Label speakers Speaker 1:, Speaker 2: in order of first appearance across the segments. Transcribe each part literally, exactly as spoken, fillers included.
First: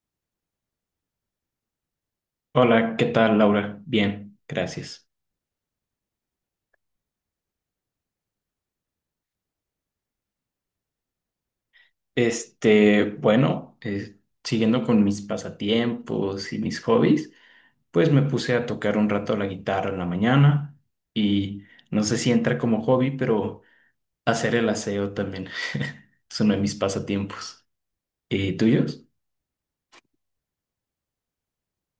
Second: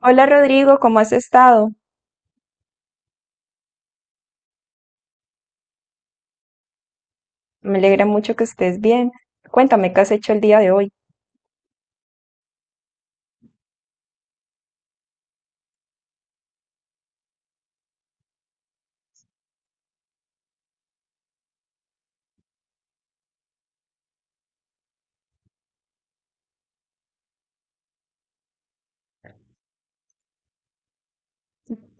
Speaker 1: Hola Rodrigo, ¿cómo has estado?
Speaker 2: Hola, ¿qué tal, Laura? Bien, gracias.
Speaker 1: Me alegra mucho que estés bien. Cuéntame qué has hecho el día de hoy.
Speaker 2: Este, bueno, eh, siguiendo con mis pasatiempos y mis hobbies, pues me puse a tocar un rato la guitarra en la mañana y no sé si entra como hobby, pero hacer el aseo también es uno de mis pasatiempos. ¿Y tuyos?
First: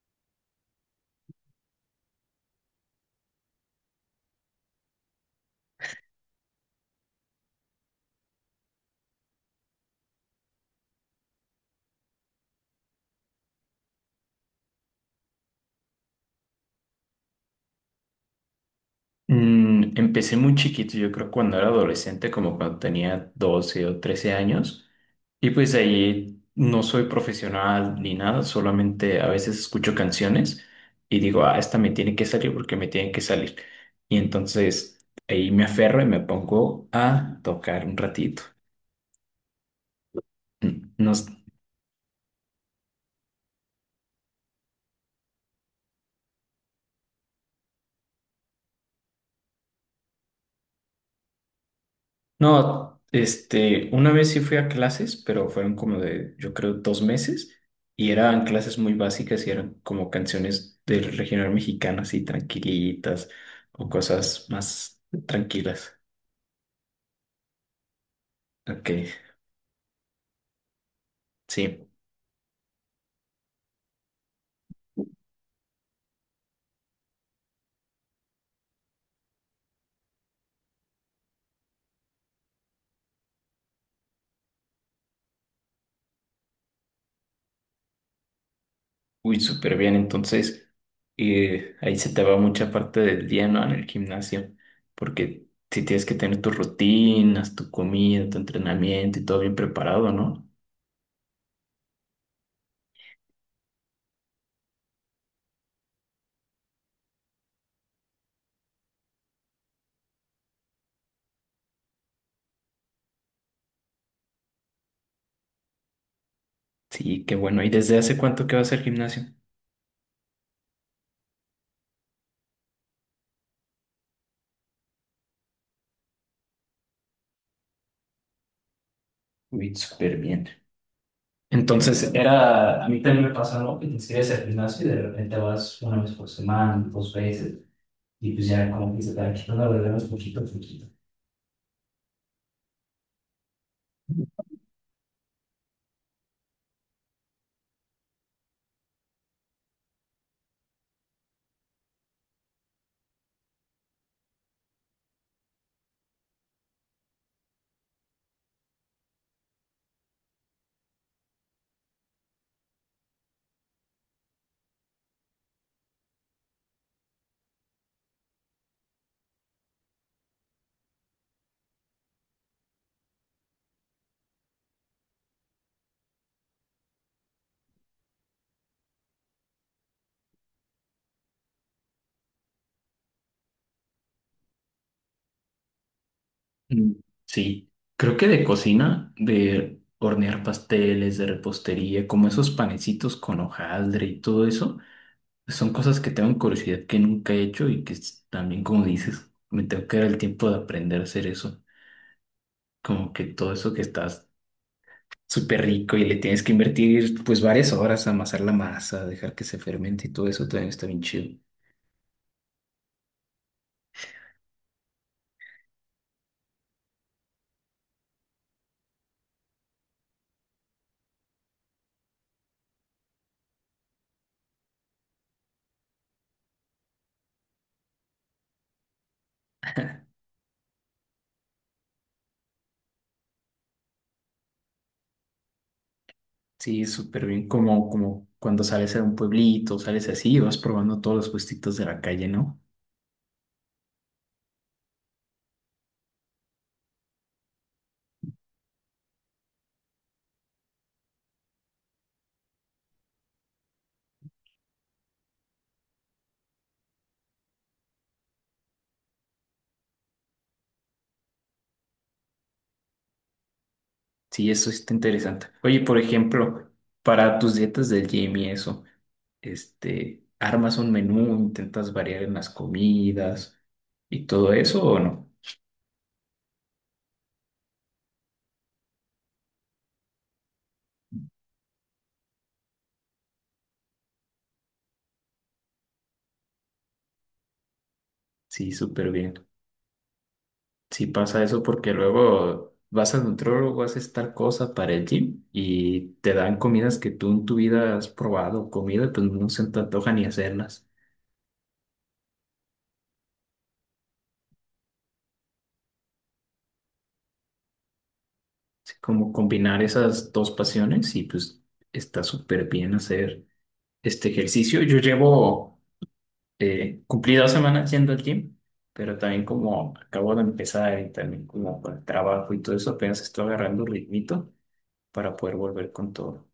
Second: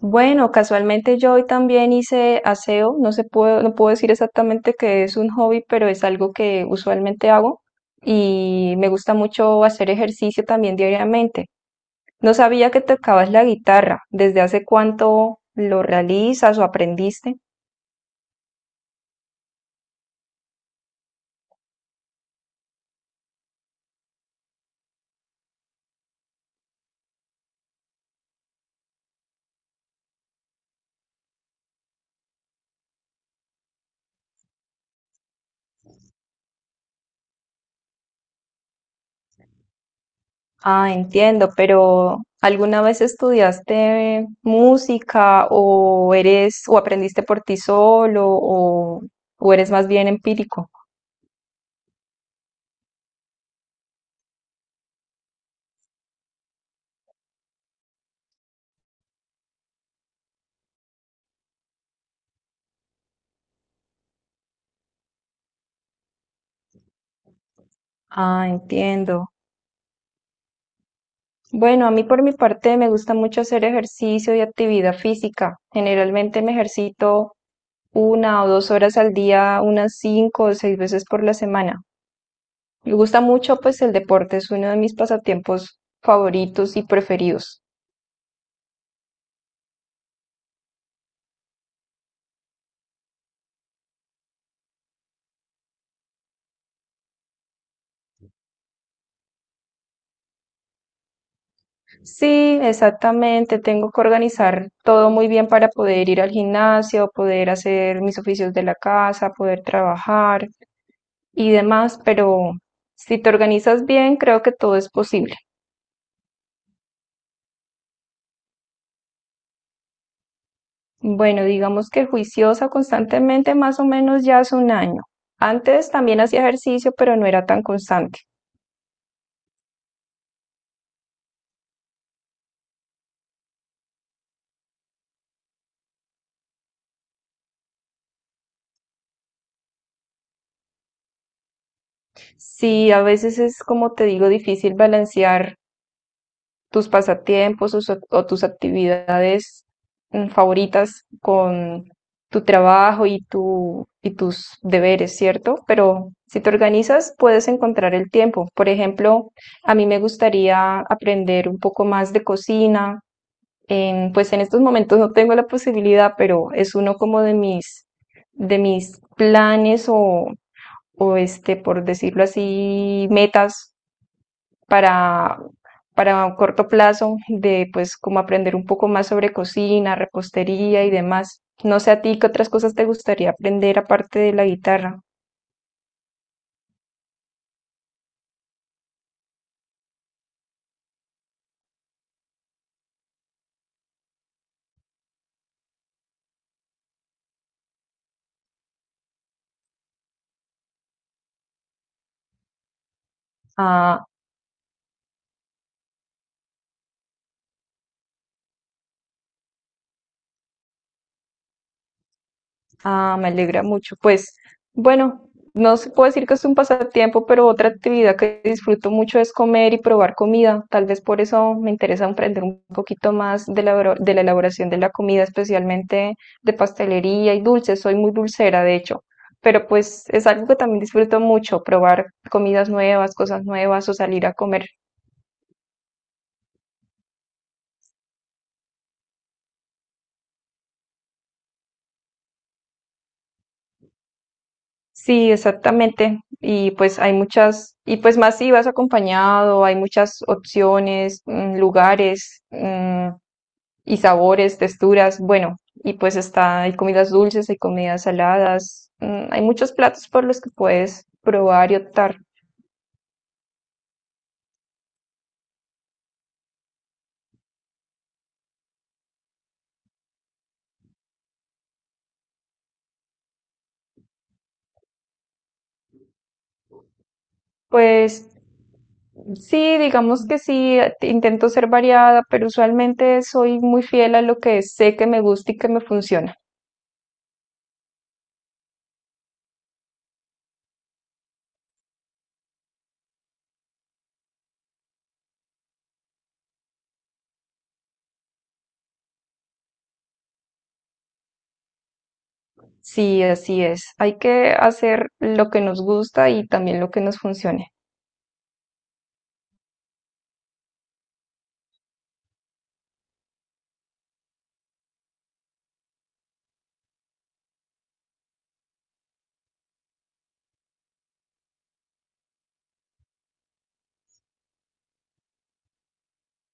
Speaker 1: Bueno, casualmente yo hoy también hice aseo. No se puedo, no puedo decir exactamente que es un hobby, pero es algo que usualmente hago y me gusta mucho hacer ejercicio también diariamente. No sabía que tocabas la guitarra. ¿Desde hace cuánto lo realizas o aprendiste?
Speaker 2: Mm, empecé muy chiquito, yo creo cuando era adolescente, como cuando tenía doce o trece años. Y pues ahí no soy profesional ni nada, solamente a veces escucho canciones y digo, ah, esta me tiene que salir porque me tiene que salir. Y entonces ahí me aferro y me pongo a tocar un ratito. Mm,
Speaker 1: Ah,
Speaker 2: No,
Speaker 1: entiendo, pero ¿alguna vez estudiaste música o eres o aprendiste por ti solo o, o eres más bien empírico?
Speaker 2: No, este, una vez sí fui a clases, pero fueron como de, yo creo, dos meses y eran clases muy básicas y eran como canciones del regional mexicano, así tranquilitas o cosas más tranquilas.
Speaker 1: Ah,
Speaker 2: Ok,
Speaker 1: entiendo.
Speaker 2: sí,
Speaker 1: Bueno, a mí por mi parte me gusta mucho hacer ejercicio y actividad física. Generalmente me ejercito una o dos horas al día, unas cinco o seis veces por la semana. Me gusta mucho, pues el deporte es uno de mis pasatiempos favoritos y preferidos.
Speaker 2: uy, súper bien. Entonces, eh, ahí se te va mucha parte del día, ¿no? En el gimnasio, porque si tienes que tener tus rutinas, tu comida, tu entrenamiento y todo bien preparado, ¿no?
Speaker 1: Sí, exactamente. Tengo que organizar todo muy bien para poder ir al gimnasio, poder hacer mis oficios de la casa, poder trabajar y demás, pero si te organizas bien, creo que todo es posible.
Speaker 2: Sí, qué bueno. ¿Y desde hace cuánto que vas al gimnasio?
Speaker 1: Bueno, digamos que juiciosa constantemente, más o menos ya hace un año. Antes también hacía ejercicio, pero no era tan constante.
Speaker 2: Uy, súper bien. Entonces era, a mí también me pasa, ¿no? Que te inscribes al gimnasio y de repente vas una vez por semana, dos veces, y pues ya como que se te va quitando los problemas poquito a poquito.
Speaker 1: Sí, a veces es como te digo, difícil balancear tus pasatiempos o, so- o tus actividades mm, favoritas con tu trabajo y tu, y tus deberes, ¿cierto? Pero si te organizas, puedes encontrar el tiempo. Por ejemplo, a mí me gustaría aprender un poco más de cocina. En- pues en estos momentos no tengo la posibilidad, pero es uno como de mis, de mis planes o, o este, por decirlo así, metas para, para un corto plazo de pues como aprender un poco más sobre cocina, repostería y demás. No sé a ti qué otras cosas te gustaría aprender aparte de la guitarra.
Speaker 2: Mm, Sí, creo que de cocina, de hornear pasteles, de repostería, como esos panecitos con hojaldre y todo eso, son cosas que tengo curiosidad que nunca he hecho y que s- también, como dices, me tengo que dar el tiempo de aprender a hacer eso. Como que todo eso que
Speaker 1: Ah,
Speaker 2: estás súper rico y le tienes que invertir pues varias horas a amasar la masa, dejar que se fermente y todo eso también está bien chido.
Speaker 1: ah, me alegra mucho. Pues bueno, no se puede decir que es un pasatiempo, pero otra actividad que disfruto mucho es comer y probar comida. Tal vez por eso me interesa aprender un poquito más de la, oro- de la elaboración de la comida, especialmente de pastelería y dulces. Soy muy dulcera, de hecho. Pero pues es algo que también disfruto mucho, probar comidas nuevas, cosas nuevas o salir a comer.
Speaker 2: Sí, es súper bien, como, como cuando sales a un pueblito, sales así y vas probando todos los puestitos de la calle, ¿no?
Speaker 1: Sí, exactamente. Y pues hay muchas, y pues más si vas acompañado, hay muchas opciones, mm, lugares, mm, y sabores, texturas. Bueno, y pues está, hay comidas dulces, hay comidas saladas, mm, hay muchos platos por los que puedes probar y optar.
Speaker 2: Sí, eso está interesante. Oye, por ejemplo, para tus dietas del gym y eso, este, ¿armas un menú, intentas variar en las comidas y todo eso o no?
Speaker 1: Pues sí, digamos que sí, eh, intento ser variada, pero usualmente soy muy fiel a lo que sé que me gusta y que me funciona.
Speaker 2: Sí, súper bien. Si pasa eso porque luego vas a nutrólogo, haces tal cosa para el gym y te dan comidas que tú en tu vida has probado, comida, pues no se te antoja ni hacerlas.
Speaker 1: Sí, así es. Hay que hacer lo que nos gusta y también lo que nos funcione.
Speaker 2: Así como combinar esas dos pasiones y pues está súper bien hacer este ejercicio. Yo llevo eh, cumplí dos semanas yendo al gym, pero también como acabo de empezar y también como con el trabajo y todo eso, apenas estoy agarrando ritmito para poder volver con todo.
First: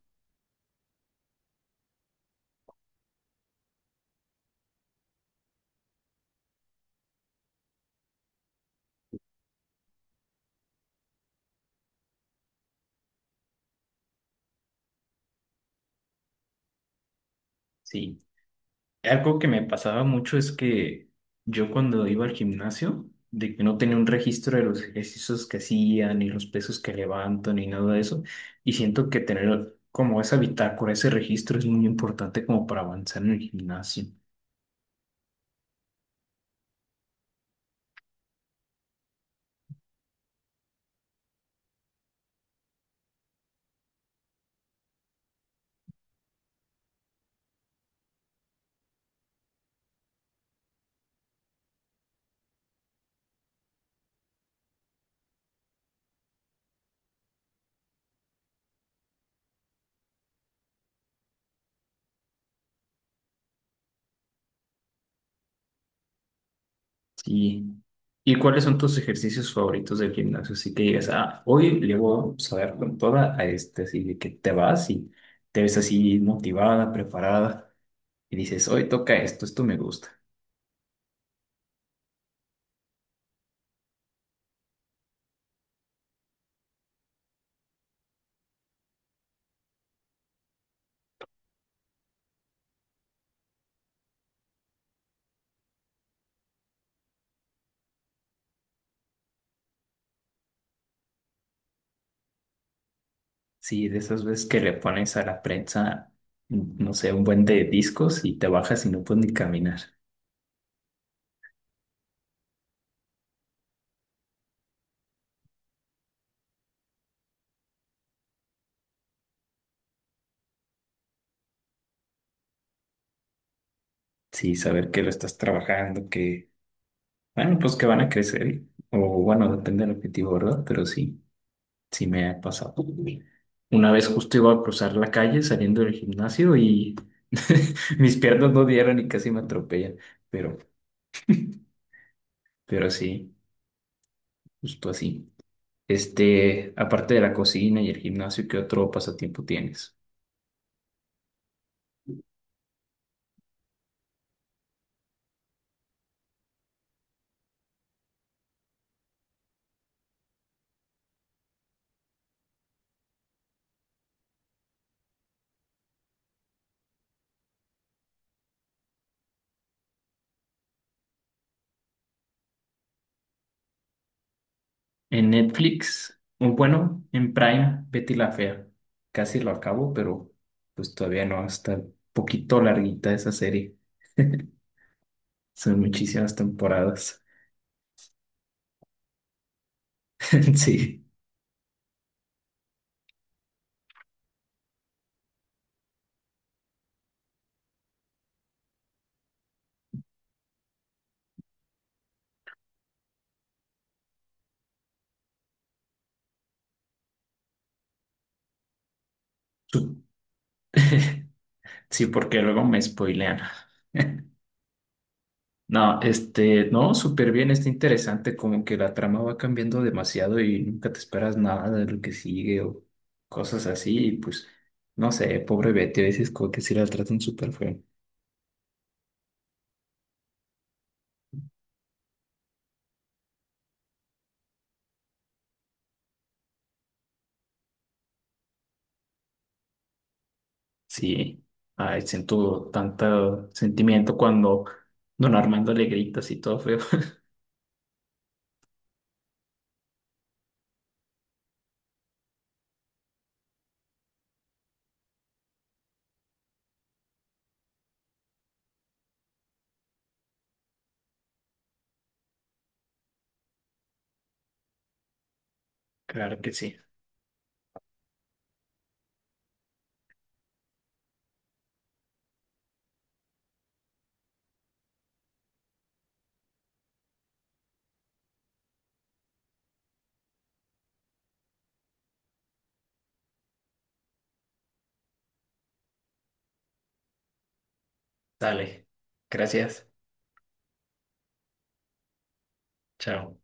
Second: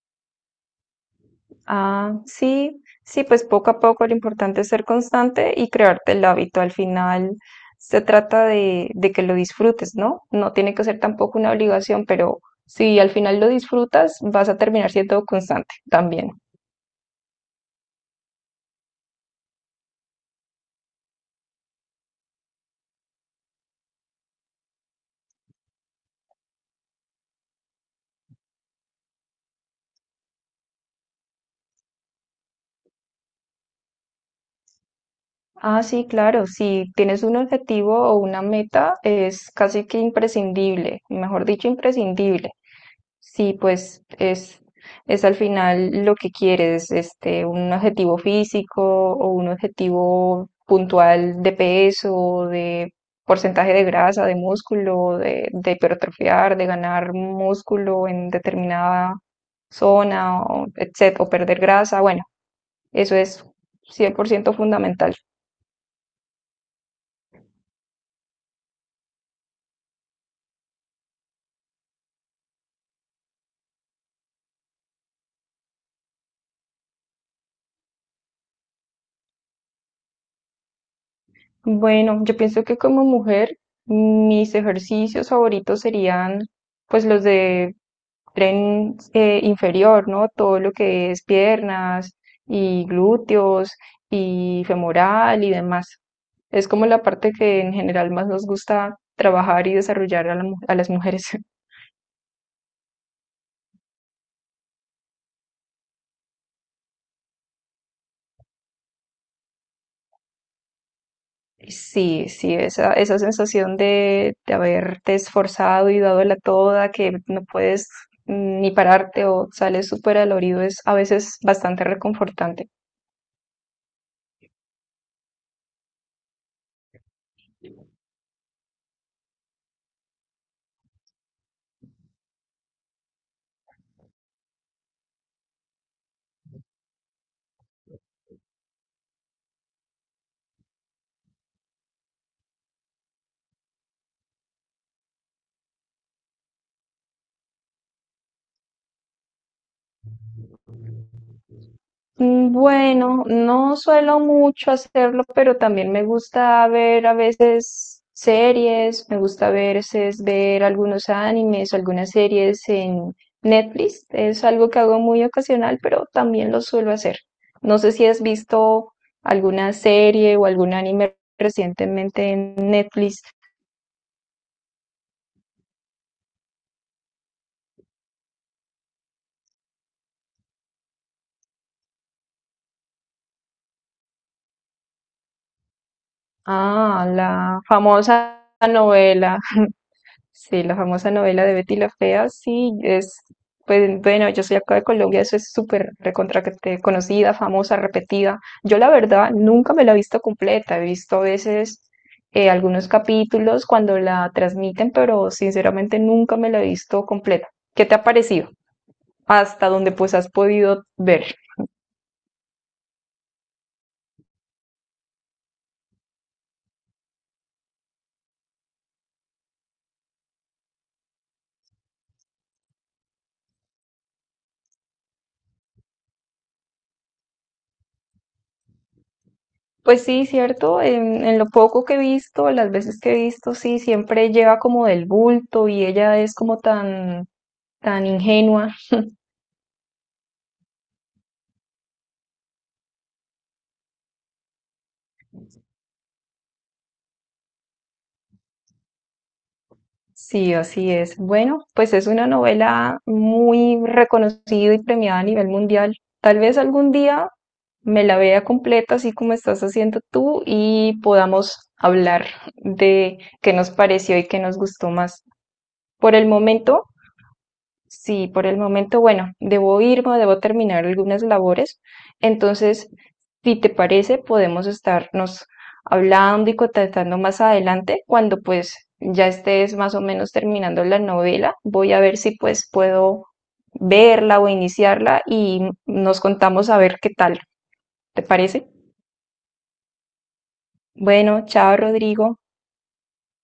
Speaker 1: Ah, sí, sí, pues poco a poco lo importante es ser constante y crearte el hábito. Al final se trata de, de que lo disfrutes, ¿no? No tiene que ser tampoco una obligación, pero si al final lo disfrutas, vas a terminar siendo constante también.
Speaker 2: Sí. Algo que me pasaba mucho es que yo cuando iba al gimnasio, de que no tenía un registro de los ejercicios que hacía, ni los pesos que levanto, ni nada de eso, y siento que tener como esa bitácora, ese registro es muy importante como para avanzar en el gimnasio.
Speaker 1: Ah, sí, claro, si tienes un objetivo o una meta, es casi que imprescindible, mejor dicho, imprescindible. Sí, pues es, es al final lo que quieres, este, un objetivo físico o un objetivo puntual de peso, de porcentaje de grasa, de músculo, de, de hipertrofiar, de ganar músculo en determinada zona, o, etc- o perder grasa. Bueno, eso es cien por ciento fundamental.
Speaker 2: Sí. ¿Y cuáles son tus ejercicios favoritos del gimnasio? Así que digas, ah, hoy le voy a dar con toda a este, así de que te vas y te ves así motivada, preparada, y dices, hoy toca esto, esto me gusta.
Speaker 1: Bueno, yo pienso que como mujer, mis ejercicios favoritos serían pues los de tren eh, inferior, ¿no? Todo lo que es piernas y glúteos y femoral y demás. Es como la parte que en general más nos gusta trabajar y desarrollar a, la mu- a las mujeres.
Speaker 2: Sí, de esas veces que le pones a la prensa, no sé, un buen de discos y te bajas y no puedes ni caminar.
Speaker 1: Sí, sí, esa, esa sensación de, de haberte esforzado y dado la toda, que no puedes mm, ni pararte o sales súper dolorido es a veces bastante reconfortante.
Speaker 2: Sí, saber que lo estás trabajando, que, bueno, pues que van a crecer, o bueno, depende del objetivo, ¿verdad? Pero sí, sí me ha pasado. Una vez justo iba a cruzar la calle saliendo del gimnasio y mis piernas no dieron y casi me atropellan, pero, pero sí, justo así. Este, aparte de la cocina y el gimnasio, ¿qué otro pasatiempo tienes?
Speaker 1: Mm, Bueno, no suelo mucho hacerlo, pero también me gusta ver a veces series, me gusta a veces ver algunos animes o algunas series en Netflix. Es algo que hago muy ocasional, pero también lo suelo hacer. No sé si has visto alguna serie o algún anime recientemente en Netflix.
Speaker 2: En Netflix, un bueno, en Prime, Betty la Fea. Casi lo acabo, pero pues todavía no, está un poquito larguita esa serie. Son muchísimas
Speaker 1: Ah,
Speaker 2: temporadas.
Speaker 1: la famosa novela. Sí, la
Speaker 2: Sí,
Speaker 1: famosa novela de Betty la Fea, sí, es, pues bueno, yo soy acá de Colombia, eso es súper recontra que te- conocida, famosa, repetida. Yo la verdad nunca me la he visto completa, he visto a veces eh, algunos capítulos cuando la transmiten, pero sinceramente nunca me la he visto completa. ¿Qué te ha parecido? Hasta donde
Speaker 2: Su-
Speaker 1: pues has podido ver.
Speaker 2: sí, porque luego me spoilean. No, este, no, súper bien, está interesante, como que la trama va cambiando demasiado y nunca te esperas nada de lo que sigue o cosas así, y pues, no sé, pobre Betty, a veces como que sí la tratan súper feo.
Speaker 1: Pues sí, cierto, en, en lo poco que he visto, las veces que he visto, sí, siempre lleva como del bulto y ella es como tan tan ingenua.
Speaker 2: Sí, ay, siento tanto sentimiento cuando don Armando le grita así todo feo.
Speaker 1: Sí, así es. Bueno, pues es una novela muy reconocida y premiada a nivel mundial. Tal vez algún día me la vea completa, así como estás haciendo tú, y podamos hablar de qué nos pareció y qué nos gustó más. Por el
Speaker 2: Claro que sí.
Speaker 1: momento, sí, por el momento, bueno, debo irme, debo terminar algunas labores. Entonces, si te parece, podemos estarnos hablando y contactando más adelante cuando pues ya estés más o menos terminando la novela. Voy a ver si pues puedo verla o iniciarla y nos contamos a ver qué tal. ¿Te parece?
Speaker 2: Dale. Gracias.
Speaker 1: Bueno, chao, Rodrigo.
Speaker 2: Chao.